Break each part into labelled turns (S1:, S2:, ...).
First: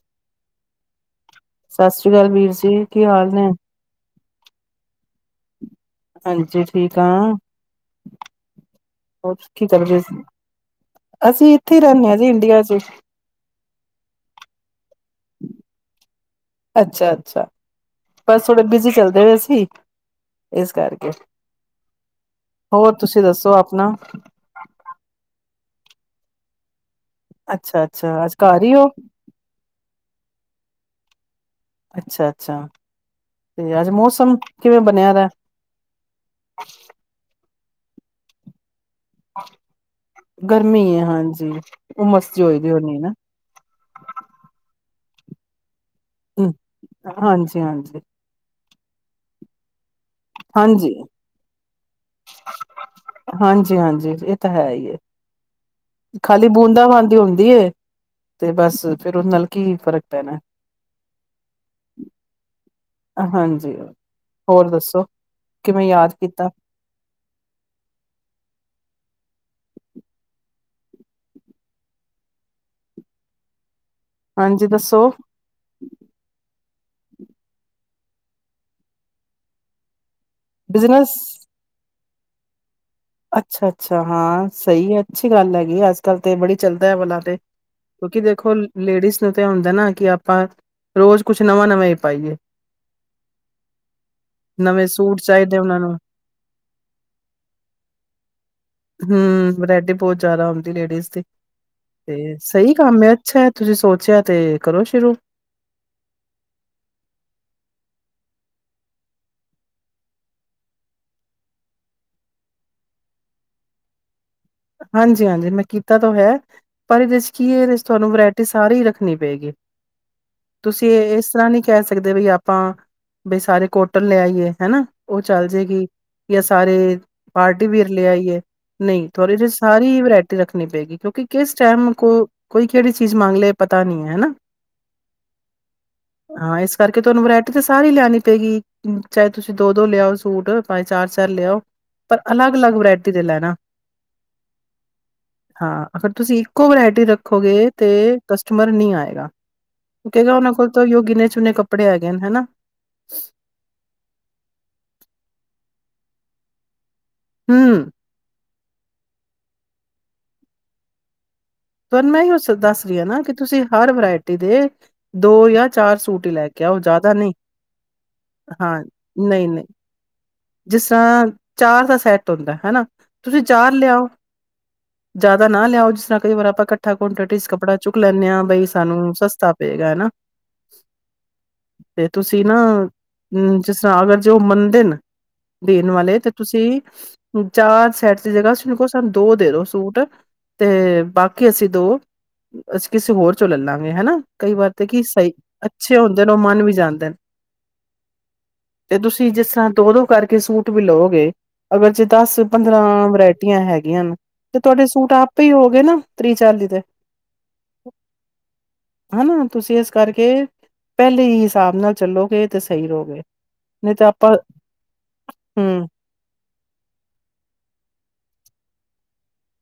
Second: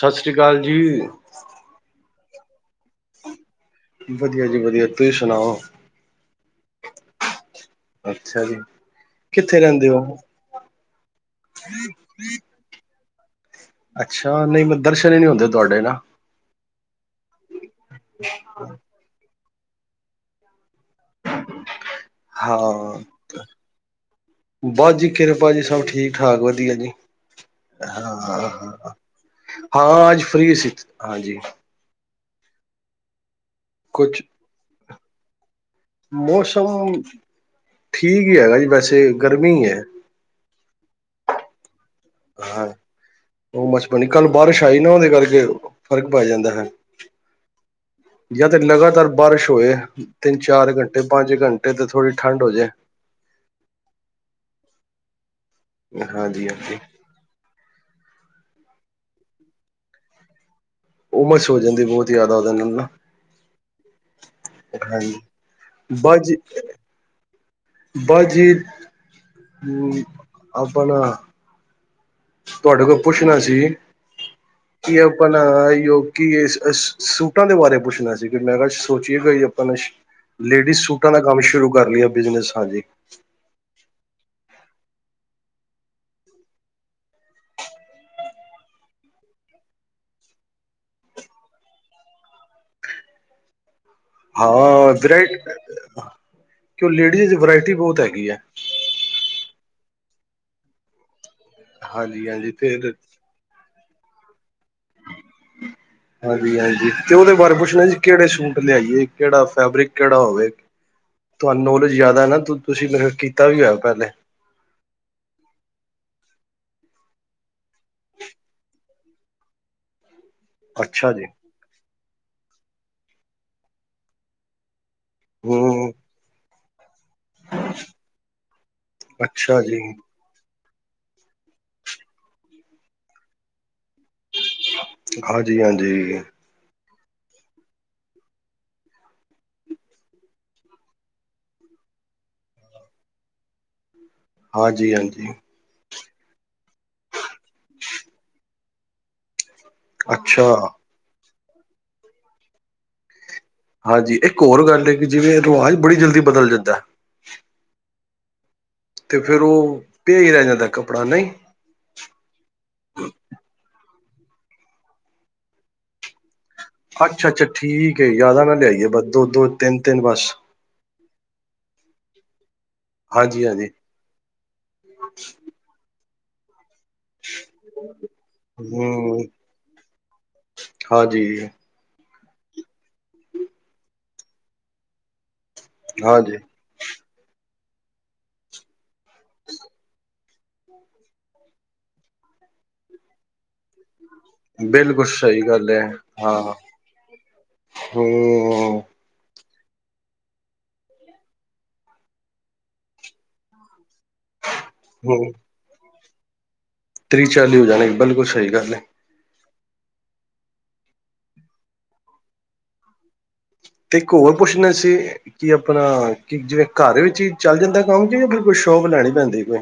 S1: ਸਸ ਸ੍ਰੀ ਕਾਲ ਜੀ।
S2: ਸਸ ਸ੍ਰੀ ਕਾਲ ਵੀਰ ਜੀ, ਕੀ ਹਾਲ ਨੇ।
S1: ਵਧੀਆ ਜੀ, ਵਧੀਆ ਤੁਸੀਂ ਸੁਣਾਓ
S2: ਹਾਂਜੀ, ਠੀਕ ਹ
S1: ਅੱਛਾ ਜੀ
S2: ਹੋਰ
S1: ਕਿੱਥੇ
S2: ਕੀ
S1: ਰਹਿੰਦੇ
S2: ਕਰਦੇ
S1: ਹੋ
S2: ਅਸੀਂ ਇੱਥੇ ਹੀ ਰਹਿੰਦੇ ਹਾਂ ਜੀ ਇੰਡੀਆ ਚ
S1: ਅੱਛਾ ਨਹੀਂਬ ਦਰਸ਼ਨ ਹੀ ਨਹੀਂ ਹੁੰਦੇ ਤੁਹਾਡੇ ਨਾ
S2: ਅੱਛਾ ਅੱਛਾ ਬਸ ਥੋੜੇ ਬੀਜੀ ਚੱਲਦੇ ਵਏ ਸੀ ਇਸ ਕਰਕੇ
S1: ਹਾਂ
S2: ਹੋਰ ਤੁਸੀਂ ਦੱਸੋ ਆਪਣਾ।
S1: ਬਸ ਜੀ ਕਿਰਪਾ ਜੀ ਸਭ ਠੀਕ-ਠਾਕ ਵਧੀਆ ਜੀ।
S2: ਅੱਛਾ ਅੱਛਾ ਅੱਜ
S1: ਹਾਂ
S2: ਘਰ ਹੀ ਹੋ
S1: ਹਾਂ ਅੱਜ ਫਰੀ ਸੀ ਹਾਂਜੀ
S2: ਅੱਛਾ ਅੱਛਾ ਤੇ ਅੱਜ
S1: ਕੁਛ
S2: ਮੌਸਮ ਕਿਵੇਂ ਬਣਿਆ ਦਾ
S1: ਮੌਸਮ ਠੀਕ ਹੀ ਹੈਗਾ ਜੀ ਵੈਸੇ ਗਰਮੀ ਹੈ
S2: ਗਰਮੀ ਹੈ ਹਾਂਜੀ ਉਹ ਮਸਤੀ ਹੋਏ
S1: ਹਾਂ
S2: ਦੀ ਹੋਣੀ ਨਾ
S1: ਉਹ ਮਚਪਣੀ ਕੱਲ ਬਾਰਿਸ਼ ਆਈ ਨਾ ਉਹਦੇ ਕਰਕੇ ਫ਼ਰਕ ਪੈ ਜਾਂਦਾ
S2: ਹਮ,
S1: ਹੈ
S2: ਹਾਂਜੀ ਹਾਂਜੀ
S1: ਜਾਂ ਤੇ ਲਗਾਤਾਰ ਬਾਰਿਸ਼ ਹੋਏ ਤਿੰਨ ਚਾਰ
S2: ਹਾਂਜੀ
S1: ਘੰਟੇ ਪੰਜ ਘੰਟੇ ਤੇ ਥੋੜ੍ਹੀ ਠੰਡ ਹੋ ਜਾਏ
S2: ਹਾਂਜੀ ਹਾਂਜੀ ਇਹ ਤਾਂ ਹੈ ਹੀ ਹੈ
S1: ਹਾਂਜੀ
S2: ਖਾਲੀ
S1: ਹਾਂਜੀ
S2: ਬੂੰਦਾਂ ਬਾਂਦੀ ਹੁੰਦੀ ਤੇ ਬਸ ਫੇਿਰ ਉਹਦੇ ਨਾਲ ਕੀ ਫ਼ਰਕ ਪੈਣਾ
S1: ਉਹਮਰਸ਼ ਹੋ ਜਾਂਦੀ ਬਹੁਤ ਯਾਦਾ ਆ ਨਾ
S2: ਹਾਂਜੀ ਹੋਰ ਦੱਸੋ
S1: ਹਾਂਜੀ
S2: ਕਿਵੇਂ ਯਾਦ
S1: ਬਾਜੀ
S2: ਕੀਤਾ
S1: ਬਜਿਦ ਆਪਣਾ ਤੁਹਾਡੇ ਕੋਲ ਪੁੱਛਣਾ ਸੀ
S2: ਹਾਂਜੀ
S1: ਕੀ
S2: ਦੱਸੋ
S1: ਆਪਾਂ ਯ ਕਿ ਸੂਟਾਂ ਦੇ ਬਾਰੇ ਪੁੱਛਣਾ ਸੀ ਕਿ ਮੈਂ ਸੋਚੀਏਗਾ ਜ ਆਪਾਂ ਲੇਡੀਜ਼
S2: ਬਿਜਨਸ
S1: ਸੂਟਾਂ ਦਾ ਕੰਮ ਸ਼ੁਰੂ ਕਰ ਲਿਆ ਬਿਜਨਸ ਹਾਂਜੀ
S2: ਅੱਛਾ ਅੱਛਾ ਹਾਂ ਸਹੀ ਹੈ ਅੱਛੀ ਗੱਲ ਹੈਗੀ ਅੱਜ ਕੱਲ੍ਹ ਤੇ ਬੜੀ ਚੱਲਦਾ ਹੈ ਵ ਤੇ ਕਿਉਂਕਿ ਦੇਖੋ ਲੇਡੀਜ਼ ਨੂੰ ਤਾਂ ਹੁੰਦਾ ਨਾ ਕਿ ਆਪਾਂ ਰੋਜ਼ ਕੁਛ ਨਵਾਂ ਨਵਾਂ ਹੀ ਪਾਈਏ ਨਵੇਂ
S1: ਹਾਂ ਵਰਾ
S2: ਸੂਟ ਚਾਹੀਦੇ ਉਹਨਾਂ ਨੂੰ
S1: ਕਿ ਲੇਡੀਜ਼ ਚ ਵਰਾਇਟੀ ਬਹੁਤ ਹੈਗੀ ਆ
S2: ਹਮ ਵਰੈਟੀ ਬਹੁਤ ਜ਼ਿਆਦਾ ਆਉਂਦੀ ਲੇਡੀਜ਼ ਦੀ
S1: ਹਾਂਜੀ
S2: ਤੇ
S1: ਹਾਂਜੀ
S2: ਸਹੀ
S1: ਫਿਰ
S2: ਕੰਮ ਆ ਅੱਛਾ ਤੁਸੀਂ ਸੋਚਿਆ ਤੇ ਕਰੋ ਸ਼ੁਰੂ
S1: ਹਾਂਜੀ ਹਾਂਜੀ ਤੇ ਉਹਦੇ ਬਾਰੇ ਪੁੱਛਣਾ ਜੀ ਕਿਹੜੇ ਸੂਟ ਲਿਆਈਏ ਕਿਹੜਾ ਫੈਬਰਿਕ ਕਿਹੜਾ ਹੋਵੇ ਤੁਹਾਨੂੰ ਨੌਲੇਜ ਜ਼ਿਆਦਾ ਨਾ ਤੁਸੀਂ ਮ ਕੀਤਾ ਵੀ ਹੋਇਆ ਪਹਿਲੇ
S2: ਹਾਂਜੀ ਹਾਂਜੀ ਮੈਂ ਕੀਤਾ ਤੋਂ ਹੈ ਪਰ ਇਹਦੇ ਚ ਕੀ ਹੈ ਇਹਦੇ ਤੁਹਾਨੂੰ ਵਰਾਇਟੀ ਸਾਰੀ ਰੱਖਣੀ ਪਏਗੀ
S1: ਹ [unintelligible]
S2: ਤੁਸੀਂ ਇਸ ਤਰ੍ਹਾਂ ਨਹੀਂ ਕਹਿ ਸਕਦੇ ਵੀ ਆਪਾਂ ਬਈ ਸਾਰੇ ਕੋਟਲ ਲਿਆਈਏ ਹੈਨਾ ਉਹ ਚੱਲ ਜਾਏਗੀ
S1: ਹੂੰ
S2: ਜਾਂ ਸਾਰੇ ਪਾਰਟੀ ਵੀਰ ਲਿਆਈ ਏ ਨਹੀਂ ਔ ਏਦੇ
S1: ਅੱਛਾ ਜੀ
S2: ਸਾਰੀ ਰੱਖਣੀ ਪਏਗੀ ਕਿਉਂਕਿ ਕਿਸ ਟਾਈਮ ਕੋ ਕੋਈ ਕਿਹੜੀ ਚੀਜ਼ ਮੰਗ ਲਏ ਪਤਾ ਨੀ ਹੈ ਹਨਾ
S1: ਹਾਂਜੀ ਹਾਂਜੀ
S2: ਹਾਂ ਇਸ ਕਰਕੇ ਤੁਹਾਨੂੰ ਵਰਾਇਟੀ ਤਾਂ ਸਾਰੀ ਲੈਉਣੀ ਪਏਗੀ ਚਾਹੇ ਤੁਸੀਂ ਦੋ ਦੋ ਲਿਆਓ ਸੂਟ ਪਾਏ ਚਾਰ ਚਾਰ ਲਿਆਓ ਪਰ ਅਲੱਗ ਅਲੱਗ ਵਰਾਇਟੀ ਦੇ ਲੈਣਾ
S1: ਹਾਂਜੀ ਹਾਂਜੀ
S2: ਹਾਂ ਅਗਰ ਤੁਸੀਂ ਇੱਕੋ ਵਰਾਇਟੀ ਰੱਖੋਗੇ ਤੇ ਕਸਟਮਰ ਨਹੀਂ ਆਏਗਾ ਕ
S1: ਅੱਛਾ
S2: ਉਹਨਾਂ ਕੋਲ ਤਾਂ ਗਿਨੇਛੁਨਣੇ ਕੱਪੜੇ ਆ ਜਾਦੇ ਨਾ
S1: ਹਾਂਜੀ ਇੱਕ ਹੋਰ ਗੱਲ ਹੈ ਕਿ ਜਿਵੇਂ ਰਿਵਾਜ਼ ਬੜੀ ਜਲਦੀ ਬਦਲ ਜਾਂਦਾ
S2: ਹਮ
S1: ਤੇ ਫੇਿਰ ਉਹ ਭੇਜ ਰਹਿ ਜਾਂਦਾ ਕੱਪੜਾ ਨਹੀਂ
S2: ਤੁਹਾਨੂੰ ਮੈਂ ਹੀ ਉਹ ਦੱਸ ਰਹੀ ਹਾਂ ਨਾ ਕਿ ਤੁਸੀ ਹਰ ਵਰਾਇਟੀ ਦੇ ਦੋ ਜਾਂ ਚਾਰ ਸੂਟ ਹੀ ਲੈ ਕੇ ਆਓ ਜ਼ਿਆਦਾ
S1: ਅੱਛਾ
S2: ਨਹੀਂ
S1: ਅੱਛਾ ਠੀਕ ਹੈ ਜ਼ਿਆਦਾ ਨਾ
S2: ਹਾਂ
S1: ਲਿਆਈਏ ਬਸ ਦੋ ਦੋ
S2: ਨਹੀਂ ਨਹੀਂ
S1: ਤਿੰਨ ਤਿੰਨ ਬਸ
S2: ਜਿਸ ਤਰ੍ਹਾਂ ਚਾਰ ਦਾ ਸੈਟ ਹੁੰਦਾ ਹਨਾ ਤੁਸੀਂ
S1: ਹਾਂਜੀ ਹਾਂਜੀ
S2: ਚਾਰ ਲਿਆਓ ਜ਼ਿਆਦਾ ਨਾ ਲਿਆਓ ਜਿਸ ਤਰ੍ਹਾਂ ਕਈ ਵਾਰ ਆਪਾ ਇਕਠ [unintelligible] ਚ ਕੱਪੜਾ ਚੁੱਕ ਲੈਂਨੇ ਆਂ ਬਈ ਸਾਨੂੰ
S1: ਹਮ
S2: ਸਸਤਾ ਪਏਗਾ ਹਨਾ।
S1: ਹਾਂਜੀ
S2: ਤੇ ਤੁਸੀਂ ਨਾ ਅਮ ਜਿਸ ਅਗਰ ਜੇ ਉਹ ਮੰਨਦੇ ਨੇ ਦੇਣ ਵਾਲੇ, ਤੇ
S1: ਹਾਂਜੀ
S2: ਤੁਸੀਂ ਚਾਰ ਸੈਟ ਦੀ ਜਗ੍ਹਾ ਤੁਸੀ ਕਹੋ ਸਾਨੂ ਦੋ ਦੇ ਦੋ ਸੂਟ ਤੇ ਬਾਕੀ ਅਸੀਂ ਦੋ ਅਸੀਂ ਕਿਸੇ ਹੋਰ ਚੋਂ ਲਲਾਂਗੇ, ਹਨਾ? ਕਈ ਵਾਰ ਤੇ ਕਿ
S1: ਬਿਲਕੁਲ
S2: ਸਈ,
S1: ਸਹੀ ਗੱਲ ਹੈ
S2: ਅੱਛੇ ਹੁੰਦੇ ਨੇ, ਔ ਮਨ ਵੀ ਜਾਂਦੇ ਨੇ।
S1: ਹੁੰ।
S2: ਤੇ ਤੁਸੀਂ ਜਿਸ [unintelligible] ਦੋਂ-ਦੋ ਕਰਕੇ ਸੂਟ ਵੀ ਲੋਗੇ। ਅਗਰ ਜੇ ਦਸ ਪੰਦਰਾਂ ਵਰੈਟੀਆਂ ਹੈਗੀਆਂ ਤੇ ਤੁਆਡੇ ਸੂਟ ਆਪ ਈ ਹੋ ਗਏ ਨਾ, ਤ੍ਰੀਹ ਚਾਲੀ ਤੇ।
S1: ਤ੍ਰਰੀ ਚਾਲੀ ਹੋ ਜਾਣੇ, ਬਿਲਕੁਲ ਸਈ ਗੱਲ ਏ।
S2: ਹਨਾ, ਤੁਸੀਂ ਏਸ ਕਰਕੇ ਪੈਲੇ ਈ ਹਿਸਾਬ ਨਾਲ ਚੱਲੋਗੇ, ਤੇ ਸਈ ਰੋਗੇ।
S1: ਤੇ ਇੱਕ ਔਰ ਪੁੱਛਣਾ ਸੀ ਕਿ ਅਪਣਾ
S2: ਹਮ
S1: ਕਿ ਜਿਵੇਂ ਕਰ ਵਿੱਚ ਈ ਚੱਲ ਜਾਂਦਾ ਕੰਮ, [unintelligible] ਕੋਈ ਸ਼ੋਪ ਲੈਣੀ ਪੈਂਦੀ ਕੋਈ?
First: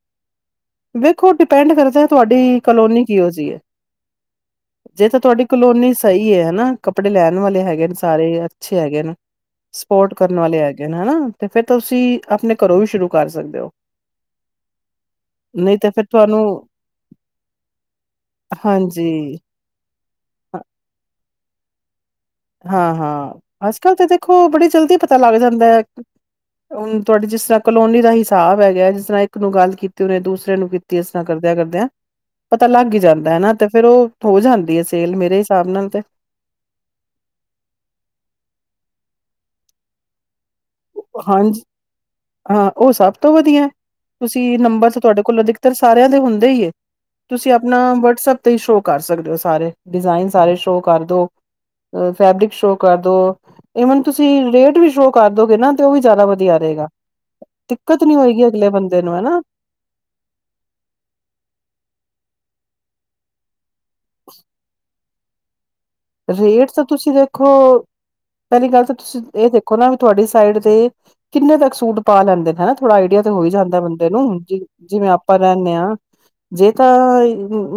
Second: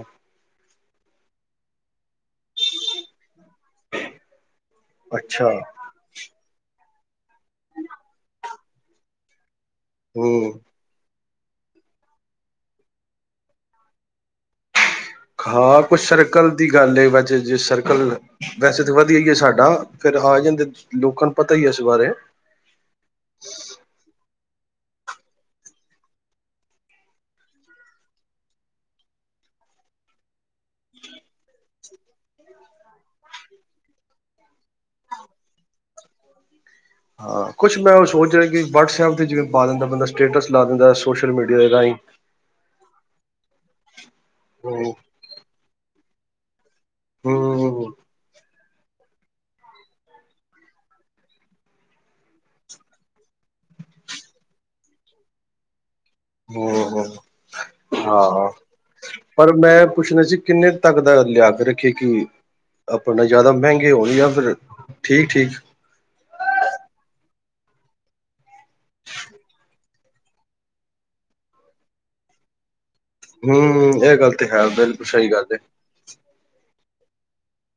S2: ਵੇਖੋ, ਡਿਪੈਂਡ ਕਰਦਾ ਤੁਆਡੀ ਕਲੋਨੀ ਕਿਔ ਜੀ ਏ। ਜੇ ਤਾਂ ਤੁਆਡੀ
S1: ਅੱਛਾ
S2: ਕਲੋਨੀ ਸਈ ਏ, ਹਨਾ, ਕੱਪੜੇ ਲੈਣ ਵਾਲੇ ਹੈਗੇ ਨੇ, ਸਾਰੇ ਅੱਛੇ ਹੈਗੇ ਨ। ਸਪੋਰਟ ਕਰਨ
S1: ਹਮ
S2: ਵਾਲੇ ਹੈਗੇ ਨੇ, ਹਨਾ? ਤੇ ਫੇਰ ਤੁਸੀਂ ਅਪਣੇ ਕਰੋਂ ਵੀ ਸ਼ੁਰੂ ਕਰ ਸਕਦੇ ਹੋ। ਨਹੀਂ
S1: ਹਾਂ,
S2: ਤੇ
S1: ਕੁਛ
S2: ਫਿਰ ਤੁਹਾਨੂੰ
S1: ਸ਼ਰਕਲ ਦੀ ਗੱਲ ਏ, [unintelligible] ਜੇ ਸਰਕਲ ਵੈਸੇ ਤਾਂ
S2: ਹਾਂਜੀ,
S1: ਵਧੀਆ ਈ ਏ ਸਾਡਾ। ਫੇਰ ਆ ਜਾਂਦੇ, ਲੋਕਾਂ ਨੂੰ ਪਤਾ ਈ ਏ ਇਸ ਬਾਰੇ।
S2: ਹਾਂ-ਹਾਂ, ਅੱਜ ਕੱਲ ਤੇ ਦੇਖੋ, ਬੜੀ ਜਲਦੀ ਪਤਾ ਲੱਗ ਜਾਂਦਾ ਐ। ਹੁਣ ਤੁਆਡੀ ਜਿਸ ਤਰ੍ਹਾਂ ਕਲੋਨੀ ਦਾ ਹਿਸਾਬ ਹੈਗਾ, ਜਿਸ ਤਰ੍ਹਾਂ ਇੱਕ ਨੂੰ ਗੱਲ ਕੀਤੀ, ਉੱਨੇ ਦੂਸਰੇ ਨੂੰ ਕੀਤੀ। ਏਸ ਤਾਂ, ਕਰਦੇਆਂ-ਕਰਦੇਆਂ। ਪਤਾ ਲੱਗ ਈ ਜਾਂਦਾ, ਹਨਾ? ਤੇ ਫੇਰ ਔ ਹੋ ਜਾਂਦੀ ਹੈ ਸੇਲ, ਮੇਰੇ ਹਿਸਾਬ ਨਾਲ ਤੇ।
S1: ਹਾਂ, ਕੁਛ ਮੈਂ ਔ ਸੋਚ ਰਿਆ ਕਿ ਵਟਸਐਪ 'ਤੇ, ਜਿਵੇਂ ਪਾ ਦਿੰਦਾ, ਬੰਦਾ ਸਟੇਟਸ ਲਾ ਦਿੰਦਾ ਸੋਸ਼ਲ ਮੀਡੀਆ
S2: ਹਾਂਜੀ
S1: ਦੇ ਰਾਈਂ।
S2: ਹਾਂ, ਔ ਸਭ ਤੋਂ ਵਧੀਆ। ਤੁਸੀਂ ਨੰਬਰ
S1: ਹੂੰ
S2: ਤਾਂ ਤੁਆਡੇ ਕੋਲ ਅਧਿਕਤਰ ਸਾਰਿਆਂ ਦੇ ਹੁੰਦੇ ਈ ਏ। ਤੁਸੀਂ ਅਪਣਾ
S1: ਹੂੰ
S2: ਵਟਸਐਪ ਤੇ ਈ ਸ਼ੋਅ ਕਰ ਸਕਦੇ ਔ। ਸਾਰੇ ਡਿਜ਼ਾਇਨ ਸਾਰੇ ਸ਼ੋਅ ਕਰ ਦੋ। ਫੈਬਰਿਕ ਸ਼ੋ ਕਰਦੋ। ਈਵਨ, ਤੁਸੀਂ ਰੇਟ ਵੀ ਸ਼ੋਅ ਕਰ ਦੋਗੇ ਨਾ, ਤੇ ਔ ਵੀ ਜ਼ਾਦਾ ਵ ਧਿਆ ਰੇਗਾ,
S1: ਹੂੰ
S2: ਦਿੱਕਤ ਨੀ ਹੋਏਗੀ
S1: ਹਾਂ
S2: ਅਗਲੇ ਬੰਦੇ ਨੂੰ, ਹਨਾ।
S1: ਪਰ ਮੈਂ ਪੁੱਛਣਾ ਸੀ, ਕਿੰਨੇ ਤੱਕ ਦਾ ਲਿਆ ਕੇ ਰੱਖੀਏ ਕਿ? ਆਪਣਾ ਜ਼ਾਦਾ ਮੈੰਗੇ ਹੋਣ ਯਾਂ ਫਿਰ ਠੀਕ-ਠੀਕ?
S2: ਰੇਟ ਤਾਂ ਤੁਸੀਂ ਦੇਖੋ। ਪੈਲੀ ਗੱਲ ਤਾਂ ਤੁਸੀਂ ਏ ਦੇਖੋ ਨਾ। ਤੁਆਡੀ ਸਾਈਡ, ਤੇ ਕਿੰਨੇ ਤੱਕ ਸੂਟ ਪਾ ਲੈਂਦੇ ਨੇ, ਹਨਾ? ਥੋੜਾ ਆਈਡੀਆ ਹੋਈ ਜਾਂਦਾ
S1: ਹੂੰ
S2: ਬੰਦੇ
S1: ਇਹ ਗੱਲ
S2: ਨੂੰ,
S1: ਤੇ ਹੈ ਬਿਲਕੁਲ
S2: ਜਿਵੇਂ
S1: ਸਹੀ
S2: ਆਪਾਂ
S1: ਗੱਲ ਹੈ
S2: ਰੈਨੇ ਆਂ। ਜੇ ਤਾਂ,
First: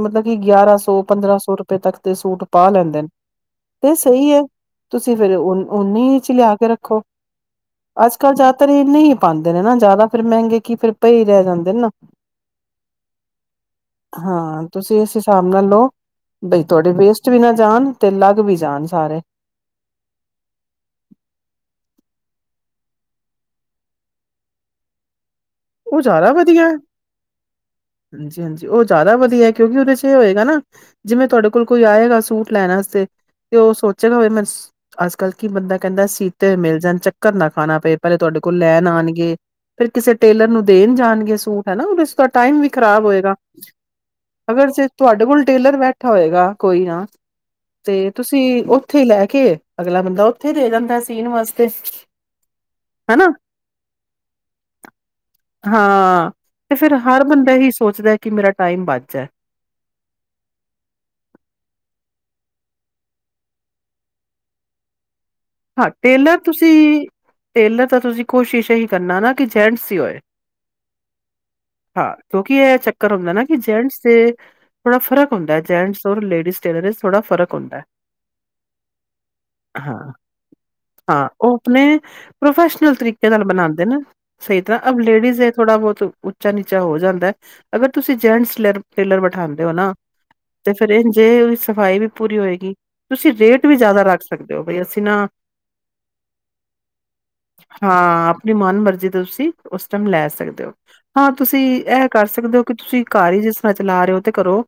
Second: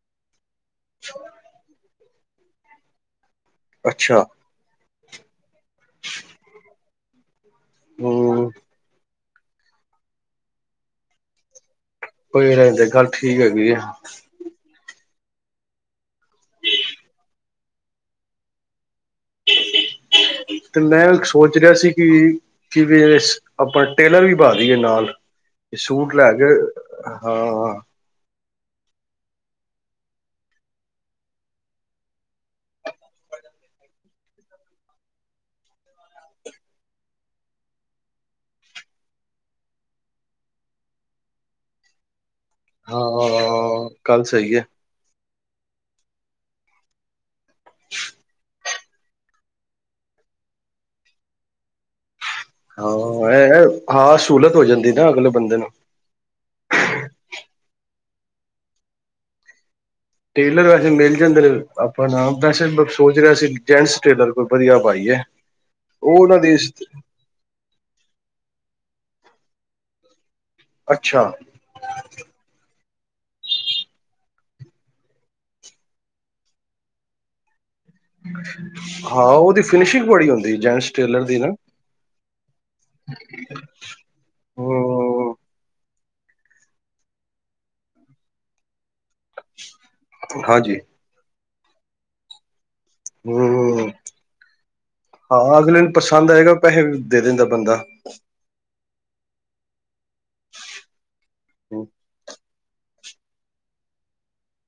S2: ਮਤਲਬ ਕਿ ਗਿਆਰਾਂ ਸੌ ਪੰਦਰਾਂ ਸੌ ਰੁਪੈ ਤੱਕ ਦੇ ਸੂਟ ਪਾ ਲੈਂਦੇ ਨੇ। ਏ
S1: ਅੱਛਾ
S2: ਸਈ ਐ, ਤੁਸੀਂ ਫੇਰ ਔਨੀ ਚ ਲਿਆ ਕੇ ਰੱਖੋ। ਅੱਜ ਕੱਲ੍ਹ
S1: ਹੂੰ
S2: ਜ਼ਆਦਾਤਰ ਏਹਨੇ ਈ ਪਾਂਦੇ ਨੇ ਨਾ, ਜ਼ਾਦਾ ਫੇਰ ਮੈਂਗੇ ਕੀ ਫੇਰ ਪਏ ਰੈ ਜਾਂਦੇ ਨੇ ਨਾ।
S1: ਪਏ ਰਹਿੰਦੇ, ਗੱਲ ਠੀਕ ਹੈਗੀ ਏ।
S2: ਹਾਂ, ਤੁਸੀਂ ਏਸ ਹਿਸਾਬ ਨਾਲ ਲੋ, ਬਈ ਤੁਹਾਡੇ ਵੇਸਟ ਵੀ ਨਾ ਜਾਣ। ਤੇ ਲੱਗ ਵੀ ਜਾਣ ਸਾਰੇ।
S1: ਤੇ ਮੈਂ ਸੋਚ ਰਿਆ ਸੀ ਕਿ ਕਿ ਵੀ ਅਪਾ ਟੇਲਰ ਵੀ ਬਾ ਦੀਏ, ਨਾਲ।
S2: ਉਹ
S1: ਸੂਟ ਲੈ ਕੇ, ਹਾਂ।
S2: ਹਾਂਜੀ-ਹਾਂਜੀ, ਔ ਜ਼ਾਦਾ ਵਧੀਐ, ਕਿਉਂਕਿ ਓੱਦੇ ਚ ਏ ਹੋਏਗਾ ਨਾ। ਜਿਵੇਂ ਤੁਆਡੇ ਕੋਲ ਕੋਈ ਆਏਗਾ। ਸੂਟ ਲੈਣ ਆਸਤੇ, ਤੇ ਔ ਸੋਚੇਗਾ। ਹੋਵੇ ਮੈਂ ਅੱਜ-ਕੱਲ੍ਹ ਕੀ ਬੰਦਾ ਕੈਂਦਾ, ਸੀਤੇ ਹੋਏ ਮਿਲ ਜਾਣ, ਚੱਕਰ ਨਾ ਖਾਣਾ ਪੇ, ਪੈਲੇ ਤੁਆਡੇ ਕੋਲ ਲੈਣ ਆਣਂਗੇ। ਫੇਰ ਕਿਸੇ ਟੇਲਰ ਨੂੰ ਦੇਣ ਜਾਣਗੇ, ਸੂਟ ਹੈ ਨਾ? ਟਾਈਮ ਵੀ ਖ਼ਰਾਬ ਹੋਏਗਾ।
S1: ਹਾਂ ਗੱਲ ਸਹੀ ਹੈ
S2: ਅਗਰ ਜੇ ਤੁਆਡੇ ਕੋਲ ਟੇਲਰ ਬੈਠਾ ਹੋਏਗਾ ਕੋਈ ਨਾ, ਤੇ ਤੁਸੀਂ ਉੱਥੇ ਈ ਲੈ ਕੇ, ਅਗਲਾ ਬੰਦਾ ਔਥੇ ਦੇ ਜਾਂਦਾ ਸੀਨ ਵਾਸਤੇ। ਹਨਾ
S1: ਹਾਂ-ਹਾਂ, ਸੂਹਲਤ ਹੋ ਜਾਂਦੀ ਨਾ ਅਗਲੇ ਬੰਦੇ ਨੂੰ
S2: ਹਾਂ, ਤੇ ਫੇਰ ਹਰ ਬੰਦਾ ਏਹੀ ਸੋਚਦਾ ਕਿ ਮੇਰਾ ਟਾਈਮ ਬਚ ਜਾਏ।
S1: ਟੇਲਰ ਵੈਸੇ ਮਿਲ ਜਾਂਦੇ ਨੇ। ਆਪਣਾ ਵੈਸੇ ਸੋਚ ਰਿਆ ਸੀ ਜੈਂਟਸ ਟੇਲਰ ਕੋਈ ਵਧੀਆ ਬਾਈਏ।
S2: ਹਾਂ, ਟੇਲਰ ਤੁਸੀਂ ਟੇਲਰ ਤਾਂ ਤੁਸੀਂ ਕੋਸ਼ਿਸ਼ ਏਹੀ ਕਰਨਾ ਨਾ ਕਿ ਜੈਂਟਸ ਈ ਹੋਏ।
S1: ਅੱਛਾ।
S2: ਹਾਂ, ਕਿਉਂਕਿ ਇਹ ਚੱਕਰ ਹੁੰਦਾ ਨਾ ਕਿ ਜੈਂਟਸ ਦੇ ਥੋੜਾ ਫਰਕ ਹੁੰਦਾ ਜੈਂਟਸ ਔਰ ਲੇਡੀਜ਼ ਟੇਰ ਚ ਥੋੜਾ ਫਰਕ ਹੁੰਦੈ।
S1: ਹਾਂ ਓਦੀ ਫਿਨਿਸ਼ਿੰਗ ਬੜੀ ਹੁੰਦੀ ਜੈਂਟਸ ਟੇਲਰ
S2: ਹਾਂ
S1: ਦੀ ਨਾ
S2: ਓ ਅਪਨੇ ਪ੍ਰੋਫੈਸ਼ਨਲ ਤਰੀਕੇ ਨਾਲ ਬਨਾਂਦੇ ਨਾ। ਸਹੀ ਤਰ੍ਹਾਂ ਅ
S1: ਹੂੰ
S2: ਲੇਡੀਜ਼ ਇਹ ਥੋੜਾ ਬਹੁਤ ਉੱਚਾ ਨੀਚਾ ਹੋ ਜਾਂਦਾ ਹੈ ਅਗਰ ਤੁਸੀਂ ਜੈਂਟਸ ਲ ਟੇਲਰ ਬਿਠਾਂਦੇ ਓ ਨਾ ਤੇ
S1: ਹਾਂਜੀ
S2: ਫੇਰ ਇੰਜ ਏ ਸਫਾਈ ਵੀ ਪੂਰੀ ਹੋਏਗੀ। ਤੁਸੀਂ ਰੇਟ ਵੀ
S1: ਹੂੰ
S2: ਜ਼ਿਆਦਾ ਰੱਖ ਸਕਦੇ ਓ ਬਈ ਅਸੀਂ ਨਾ
S1: ਹਾਂ ਅਗਲੇ ਪਸੰਦ ਆਏਗਾ ਪੈਸੇ ਵੀ ਦੇ ਦੇਂਦਾ।
S2: ਹਾਂ ਆਪਨੀ ਮਨ ਮਰਜ਼ੀ ਦਾ ਤੁਸੀਂ ਉਸ ਟਾਈਮ ਲੈ ਸਕਦੇ ਹੋ, ਹਾਂ ਤੁਸੀਂ ਇਹ ਕਰ ਸਕਦੇ ਹੋ ਕਿ ਤੁਸੀਂ ਘਰ ਹੀ ਜਿਸ ਤਰ੍ਹਾਂ ਚਲਾ ਰਹੇ ਹੋ ਤੇ ਘਰੋਂ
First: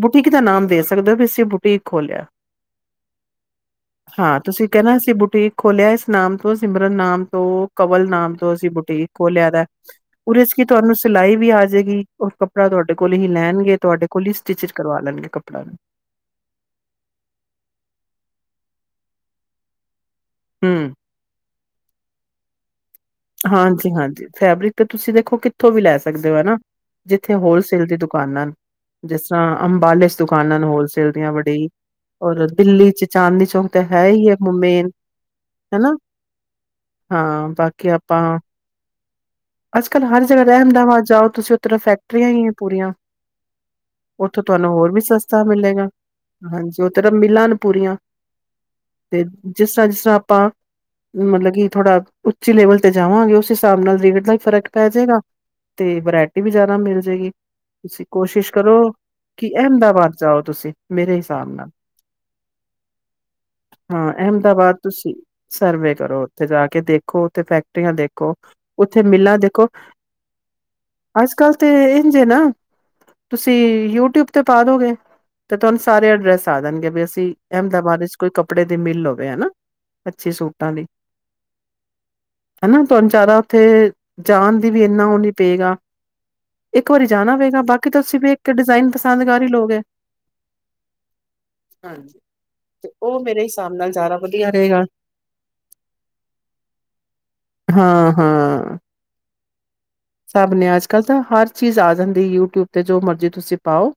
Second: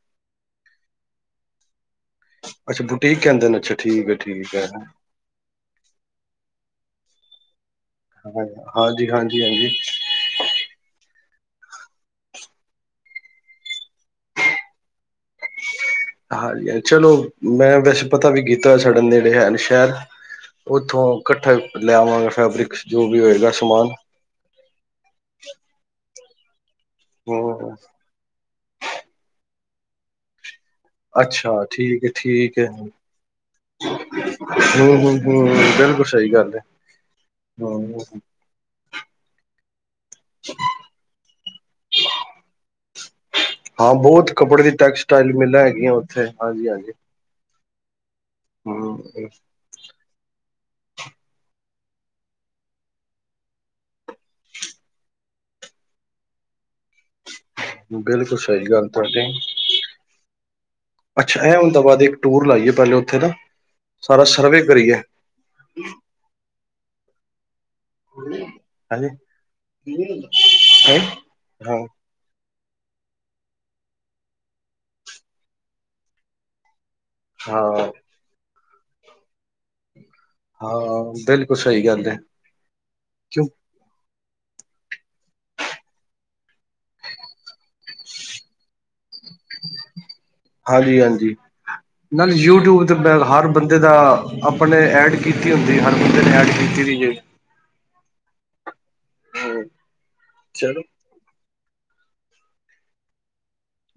S2: ਬੁਟੀਕ ਦਾ ਨਾਮ ਦੇ ਸਕਦੇ ਹੋ ਵੀ ਅਸੀਂ ਬੁਟੀਕ ਖੋਲਿਆ।
S1: ਅੱਛਾ ਬੁਟੀਕ ਕਹਿੰਦੇ ਨੇ, ਅੱਛਾ ਠੀਕ ਐ,
S2: ਹਾਂ
S1: ਠੀਕ ਐ।
S2: ਤੁਸੀਂ ਕਹਿਣਾ ਅਸੀਂ ਬੂਟੀਕ ਖੋਲਿਆ, ਇਸ ਨਾਮ ਤੋਂ, ਸਿਮਰਨ ਨਾਮ ਤੋਂ। ਕਵਲ ਨਾਮ
S1: ਹਾਂ
S2: ਤੋਂ ਅਸੀਂ ਬੁਟੀਕ
S1: ਹਾਂਜੀ ਹਾਂਜੀ
S2: ਖੋਲਯਾ ਦਾ ਐ।
S1: ਹਾਂਜੀ
S2: ਉਹਦੇ ਚ ਕੀ ਤੁਹਾਨੂੰ ਸਿਲਾਈ ਵੀ ਆ ਜਾਏਗੀ, ਉਹ ਕੱਪੜਾ ਤੁਹਾਡੇ ਕੋਲ ਹੀ ਲੈਨਗੇ, ਤੁਹਾਡੇ ਕੋਲ ਹੀ ਸਟਿਚ ਕਰਵਾ ਲੈਨਗੇ ਕੱਪੜਾ ਨੂੰ।
S1: ਹਾਂਜੀ-ਹਾਂਜੀ, ਚਲੋ ਮੈਂ ਵੈਸੇ ਪਤਾ ਵੀ ਕੀਤਾ ਸਾਡੇ ਨੇੜੇ ਹੈ ਨੇ ਸ਼ਹਿਰ।
S2: ਹੂੰ।
S1: ਉੱਥੋਂ ਕੱਠਾ ਲੈ ਆਵਾਂਗੇ ਫੈਬਰਿਕ। ਜੋ ਵੀ ਹੋਏਗਾ ਸਮਾਨ
S2: ਹਾਂਜੀ-ਹਾਂਜੀ ਫੈਬਰਿਕ ਤੇ ਤੁਸੀਂ ਦੇਖੋ ਕਿੱਥੋਂ ਵੀ ਲੈ ਸਕਦੇ ਹੋ ਹਨਾ ਜਿੱਥੇ
S1: ਹਮ
S2: ਹੋਲਸੇਲ ਦੀ ਦੁ ਦੁਕਾਨਾਂ, ਜਿਸ ਤਰ੍ਹਾਂ ਅੰਬਾਲਾ ਚ ਦੁਕਾਨਾਂ ਨਨ ਹੋਲ ਚਲਦੀਆਂ
S1: ਅੱਛਾ
S2: ਵੜੀ
S1: ਠੀਕ ਹੈ
S2: ਔਰ
S1: ਠੀਕ ਹੈ ਹਮ
S2: ਦਿੱਲੀ ਚ ਚਾਂਦਨੀ ਚੌਂਕ ਤਾਂ ਹੈ ਹੀ ਹੈ ਮੇਨ
S1: ਹਮ ਹਮ
S2: ਹਨਾ।
S1: ਬਿਲਕੁਲ ਸਹੀ ਗੱਲ ਏ।
S2: ਹਾਂ, ਬਾਕੀ ਆਪਾਂ ਅੱਜ-ਕੱਲ੍ਹ ਹਰ ਜਗਾਹ ਅਹਿਮਦਾਬਾਦ ਜਾਓ ਤੁਸੀਂ ਓਧਰ ਫੈਕਟਰੀਆਂ ਹੀ ਏ ਪੂਰੀਆਂ।
S1: ਹਾਂ ਬਹੁਤ
S2: ਓਥੇ
S1: ਕੱਪੜੇ
S2: ਤੁਹਾਨੂੰ
S1: ਦੀ
S2: ਹੋਰ ਵੀ
S1: ਟੈਕਸਟਾਈਲ
S2: ਸਸਤਾ
S1: ਮਿਲਾਂ
S2: ਮਿਲੇਗਾ
S1: ਹੈਗੀਆਂ ਉੱਥੇ
S2: ਹਾਂਜੀ ਓਥੇ ਤੇ ਮਿਲਾਂ ਨ ਪੂਰੀਆਂ ਤੇ
S1: ਹਮ
S2: ਜਿਸ ਤਰ੍ਹਾਂ, ਜਿਸ ਤਰ੍ਹਾਂ ਆਪਾਂ ਮਤਲਬ ਕਿ ਥੋੜਾ ਉੱਚੀ ਲੈਵਲ ਤੇ ਜਾਵਾਂਗੇ, ਉਸ ਹਿਸਾਬ ਨਾਲ ਮਤਲਬ ਫ਼ਰਕ ਪੈ ਜੇਗਾ ਤੇ ਵਰਾਇਟੀ ਵੀ ਜਾਦਾ ਮਿਲ ਜੇਗੀ। ਤੁਸੀਂ
S1: ਬਿਲਕੁਲ
S2: ਕੋਸ਼ਿਸ਼
S1: ਸਹੀ
S2: ਕਰੋ
S1: ਗੱਲ ਤੁਹਾਡੀ
S2: ਕਿ ਅਹਿਮਦਾਬਾਦ ਜਾਓ ਤੁਸੀਂ, ਮੇਰੇ
S1: ਅੱਛਾ
S2: ਹਿਸਾਬ
S1: ਇਹ
S2: ਨਾਲ।
S1: ਹੁਣ ਤੋਂ ਬਾਅਦ ਇੱਕ ਟੂਰ ਲਾਈਏ ਪਹਿਲੇ ਉੱਥੇ ਦਾ।
S2: ਹਾਂ ਅਹਿਮਦਾਬਾਦ ਤੁਸੀਂ ਸਰਵੇ ਕਰੋ, ਉੱਥੇ ਜਾ ਕੇ ਦੇਖੋ ਉੱਥੇ ਫੈਕਟਰੀਆਂ ਦੇਖੋ। ਤੇ
S1: ਹਾਂਜੀ
S2: ਮਿਲਾਂ ਦੇਖੋ
S1: ਹੈਂ
S2: ਅੱਜ ਕੱਲ ਤੇ
S1: ਹਾਂ
S2: ਇੰਝ ਏ ਨਾ ਤੁਸੀਂ ਯੂਟਿਊਬ ਤੇ ਪਾ ਦੋਗੇ ਤੇ ਤੁਹਾਨੂੰ ਸਾਰੇ ਅਡਰੈਸ ਆ ਜਾਨਗੇ ਵੀ ਅਸੀਂ
S1: ਹਾਂ
S2: ਅਹਿਮਦਾਬਾਦ ਵਿੱਚ ਕੋਈ ਕੱਪੜੇ ਦੀ ਮਿਲ ਹੋਵੇ ਹਨਾ। ਅੱਛੇ ਸੂਟਾਂ ਦੀ,
S1: ਹਾਂ ਬਿਲਕੁਲ ਸਹੀ ਗੱਲ ਹੈ
S2: ਹਨਾ ਤੁਹਾਨੂੰ ਜਾਦਾ
S1: ਕਿਉਂ
S2: ਉੱਥੇ ਜਾਨ ਦੀ ਵੀ ਇੰਨਾ ਉਹ ਨੀ ਪਏਗਾ, ਇੱਕ ਵਾਰੀ ਜਾਨਾ ਪਏਗਾ ਬਾਕੀ ਤਾਂ ਤੁਸੀ ਵੀ ਕਿ ਡਿਜ਼ਾਇਨ ਪਸੰਦ ਕਰ ਈ ਲੋਗੇ।
S1: ਹਾਂਜੀ-ਹਾਂਜੀ।
S2: ਹਾਂਜੀ
S1: ਨਾਲ ਯੂਟਿਊਬ ਤੇ ਮੈਂ
S2: ਉਹ ਮੇਰੇ
S1: ਹਰ
S2: ਹਿਸਾਬ
S1: ਬੰਦੇ
S2: ਨਾਲ
S1: ਦਾ,
S2: ਜ਼ਿਆਦਾ ਵਧੀਆ
S1: ਆਪਣੇ
S2: ਰਹੇਗਾ
S1: ਐਡ ਕੀਤੀ ਹੁੰਦੀ ਹਰ ਬੰਦੇ ਨੇ ਐਡ ਕੀਤੀ ਦੀ। [unintelligible]
S2: ਹਾਂ-ਹਾਂ।
S1: ਹੂੰ।
S2: ਸਬ ਨੇ, ਅੱਜ ਕੱਲ੍ਹ ਤਾਂ ਹਰ ਚੀਜ਼ ਆ ਜਾਂਦੀ ਯੂਟਿਊਬ ਤੇ ਜੋ ਮਰਜ਼ੀ ਤੁਸੀਂ ਪਾਓ।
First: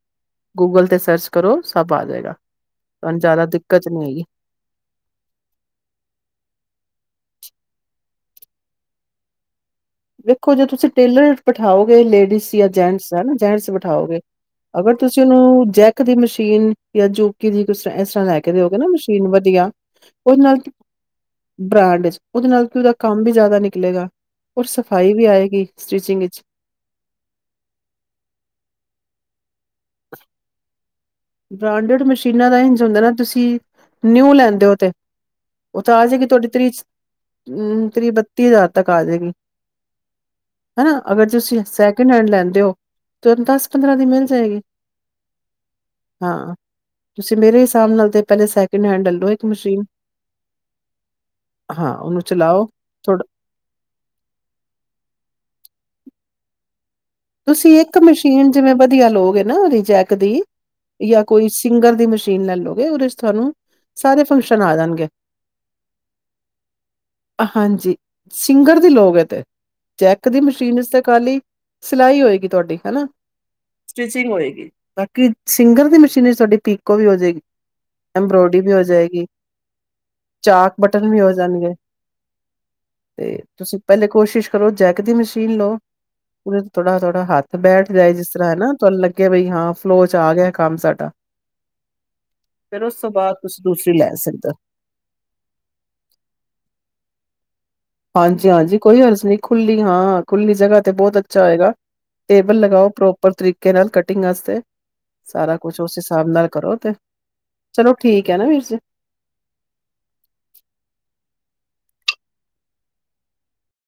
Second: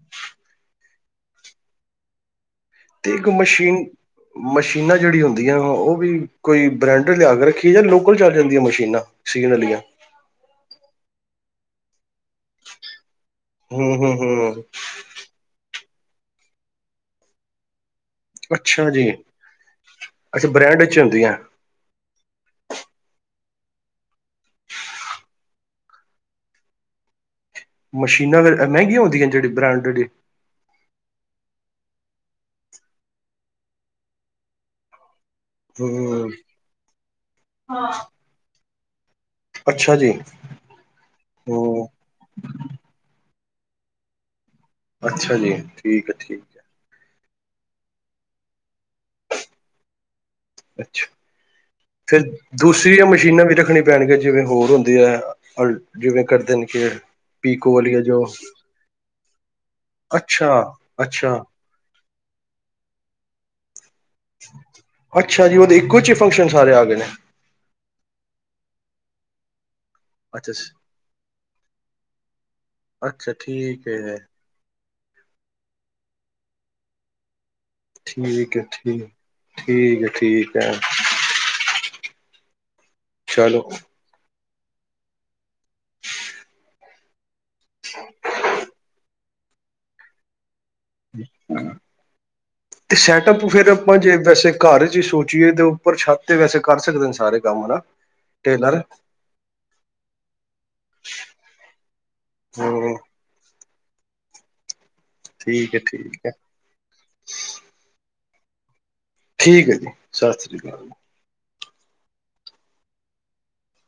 S2: ਗੂਗਲ ਤੇ ਸਰਚ ਕਰੋ, ਸਭ ਆ ਜੇਗਾ
S1: ਤੇ
S2: ਤੁਹਾਨੂੰ
S1: ਇੱਕ
S2: ਜ਼ਿਆਦਾ
S1: ਮਸ਼ੀਨ
S2: ਦਿੱਕਤ ਨਹੀਂ ਹੈਗੀ।
S1: ਮਸ਼ੀਨਾਂ ਜਿਹੜੀ ਹੁੰਦੀਆਂ, ਉਹ ਵੀ ਕੋਈ ਬ੍ਰੈਂਡਡ ਲਿਆ ਕੇ ਰੱਖੀਏ ਜਾਂ ਲੋਕਲ ਚੱਲ ਜਾਂਦੀਆਂ ਮਸ਼ੀਨਾਂ? [unintelligible]
S2: ਵੇਖੋ ਜੇ, ਤੁਸੀਂ ਟੇਲਰ ਬਿਠਾਓਗੇ ਲੇਡੀਜ਼ ਜਾਂ ਜੈਂਟਸ, ਜੈਂਟਸ
S1: ਹਮ ਹਮ
S2: ਬਿਠਾਓਗੇ,
S1: ਹਮ
S2: ਅਗਰ ਤੁਸੀਂ ਉਹਨੂੰ, ਜੈਕ ਦੀ ਮਸ਼ੀਨ ਜਾਂ ਜੋਕੀ ਦੀ ਕੁ ਤਰ੍ਹਾਂ ਇਸ ਤਰ੍ਹਾਂ ਲੈ ਕੇ ਦਿਓਗੇ ਨਾ
S1: ਅੱਛਾ ਜੀ
S2: ਮਸ਼ੀਨ ਵਧੀਆ, ਉਹਦੇ
S1: ਅੱਛਾ
S2: ਨਾਲ
S1: ਬ੍ਰੈਂਡ ਚ ਹੁੰਦੀਆਂ
S2: ਬ੍ਰਾਂਡ ਚ' ਉਹਦੇ ਨਾਲ ਕੀ ਉਹਦਾ ਕੰਮ ਵੀ, ਜ਼ਿਆਦਾ ਨਿਕਲੇਗਾ। ਔਰ ਸਫਾਈ ਵੀ ਆਏਗੀ ਸਟਿਚਿੰਗ ਵਿੱਚ
S1: ਮਸ਼ੀਨਾਂ ਫੇਰ ਮਹਿੰਗੀਆਂ ਹੁੰਦੀਆਂ? ਜਿਹੜੀ ਬ੍ਰਾਂਡਡ ਏ ਂੰੱ
S2: ਬ੍ਰਾਂਡਡ ਮਸ਼ੀਨਾਂ ਦਾ ਇੰਝ ਹੁੰਦਾ ਨਾ, ਤੁਸੀਂ ਨਿਊ ਲੈਂਦੇ ਹੋ ਤੇ ਉਹ ਤਾਂ ਆ ਜਾਏਗੀ,
S1: ਹਮ
S2: ਤੁਹਾਡੀ ਤਰੀ ਥ੍ਰਤੀਹ ਬੱਤੀ ਹਜ਼ਾਰ ਤੱਕ ਆ ਜਾਏਗੀ।
S1: ਅੱਛਾ ਜੀ
S2: ਹਨਾ, ਅਗਰ ਤੁਸੀਂ
S1: ਹਮ
S2: ਸੈਕਿੰਡ ਹੈਂਡ ਲੈਂਦੇ ਹੋ। ਤੁਹਾਨੂੰ ਦਸ ਪੰਦਰਾਂ ਦੀ ਮਿਲ ਜਾਏਗੀ।
S1: ਅੱਛਾ ਜੀ। ਠੀਕ ਹੈ ਠੀਕ
S2: ਹਾਂ ਤੁਸੀਂ, ਮੇਰੇ ਹਿਸਾਬ ਨਾਲ ਤੇ ਪਹਿਲੇ ਸੈਕਿੰਡ ਹੈਂਡ ਲੈ ਲਉ ਇੱਕ ਮਸ਼ੀਨ
S1: ਅੱਛਾ,
S2: ਹਾਂ
S1: ਫੇਰ
S2: ਉਹਨੂੰ ਚਲਾਓ
S1: ਦੂਸਰੀਆਂ
S2: ਥੋੜਾ
S1: ਮਸ਼ੀਨਾਂ ਵੀ ਰੱਖਣੀਆਂ। ਪੈਣਗੀਆਂ, ਜਿਵੇਂ ਹੋਰ ਹੁੰਦੀ ਹੈ, ' ਅ ਜਿਵੇਂ ਕਰਦੇ ਨੇ ਖੇਡ
S2: ਤੁਸੀਂ ਇੱਕ ਮਸ਼ੀਨ ਜਿਵੇਂ, ਵਧੀਆ ਲਓਗੇ ਨਾ, ਰਿਜੈਕ ਦੀ
S1: ਅੱਛਾ
S2: ਜਾਂ
S1: ਅੱਛਾ
S2: ਕੋਈ ਸਿੰਗਰ ਦੀ ਮਸ਼ੀਨ ਲੈ ਲਓਗੇ, ਉਹਦੇ 'ਚ ਤੁਹਾਨੂੰ ਸਾਰੇ ਫੰਕਸ਼ਨ ਆ ਜਾਣਗੇ
S1: ਅੱਛਾ ਜੀ, ਉਹਦੇ ਇੱਕੋ ਹੀ ਫੰਕਸ਼ਨ ਸਾਰੇ ਆ ਗਏ ਨੇ।
S2: ਹਾਂਜੀ, ਸਿੰਗਰ ਦੀ ਲਉਗੇ ਤੇ, ਜੈਕ ਦੀ
S1: ਅੱਛਾ
S2: ਮਸ਼ੀਨ ਇਸ ਤੇ ਖਾਲੀ ਸਿਲਾਈ ਹੋਏਗੀ ਤੁਹਾਡੀ, ਹਨਾ
S1: ਅੱਛਾ ਠੀਕ ਹੈ
S2: ਸਟਿਚਿੰਗ ਹੋਏਗੀ। ਬਾਕੀ ਸਿੰਗਰ ਦੀ ਮਸ਼ੀਨ 'ਚ,, ਤੁਹਾਡੀ ਪੀਕੋ ਵੀ ਹੋ ਜਾਏਗੀ।
S1: ਠੀਕ
S2: ਐੰਬਰੋਇਡਰੀ
S1: ਹੈ
S2: ਵੀ ਹੋ
S1: ਠੀਕ
S2: ਜਾਏਗੀ,
S1: ਠੀਕ ਹੈ ਠੀਕ ਹੈ
S2: ਚਾਕ, ਬ ਵੀ ਹੋ ਜਾਣਗੇ, ਤੇ
S1: ਚਲੋ
S2: ਤੁਸੀਂ ਪਹਿਲੇ ਕੋਸ਼ਿਸ਼ ਕਰੋ, ਜੈਕ ਦੀ ਮਸ਼ੀਨ ਲਓ। ਥੋੜਾ -ਥੋੜਾ, ਹੱਥ ਬੈਠ ਜਾਏ, ਜਿਸ ਤਰ੍ਹਾਂ ਹਨਾ ਤੁਹਾਨੂੰ ਲੱਗੇ ਬਈ ਹਾਂ, ਫਲੋ 'ਚ ਆ ਗਿਆ ਕੰਮ ਸਾਡਾ ਫੇਰ ਉਸ
S1: ਤੇ
S2: ਤੋਂ ਬਾਅਦ
S1: ਸੈਟਅੱਪ,
S2: ਤੁਸੀਂ
S1: ਫੇਰ
S2: ਦੂਸਰੀ
S1: ਆਪਾਂ
S2: ਲੈ
S1: ਜੇ
S2: ਸਕਦੇ
S1: ਵੈਸੇ
S2: ਹੋ
S1: ਘਰ 'ਚ ਸੋਚ ਚੀਏ, ਤੇ ਉੱਪਰ ਛੱਤ ਤੇ ਵੈਸੇ ਕਰ ਸਕਦੇ ਨੇ, ਸਾਰੇ ਕੰਮ ਹਨਾ।
S2: ਹਾਂਜੀ -ਹਾਂਜੀ,
S1: ਟੇਲਰ
S2: ਕੋਈ ਹਰਜ ਨਹੀਂ, ਖੁੱਲੀ ਹਾਂ -ਖੁੱਲੀ ਜਗ੍ਹਾ ਤੇ ਬਹੁਤ ਅੱਛਾ ਹੋਏਗਾ। ਟੇਬਲ ਲਗਾਉ,
S1: ਹਮ
S2: ਪ੍ਰੋਪਰ ਤਰੀਕੇ ਨਾਲ ਕਟਿੰਗ ਵਾਸਤੇ ਸਾਰਾ
S1: ਠੀਕ
S2: ਕੁਛ
S1: ਹੈ
S2: ਉਸ
S1: ਠੀਕ
S2: ਹਿਸਾਬ
S1: ਹੈ
S2: ਨਾਲ ਕਰੋ ਫੇਰ ਚਲੋ ਠੀਕ ਹੈ ਨਾ, ਵੀਰ ਜੀ।
S1: ਠੀਕ ਹੈ ਜੀ, ਸਤਿ ਸ੍ਰੀ ਅਕਾਲ।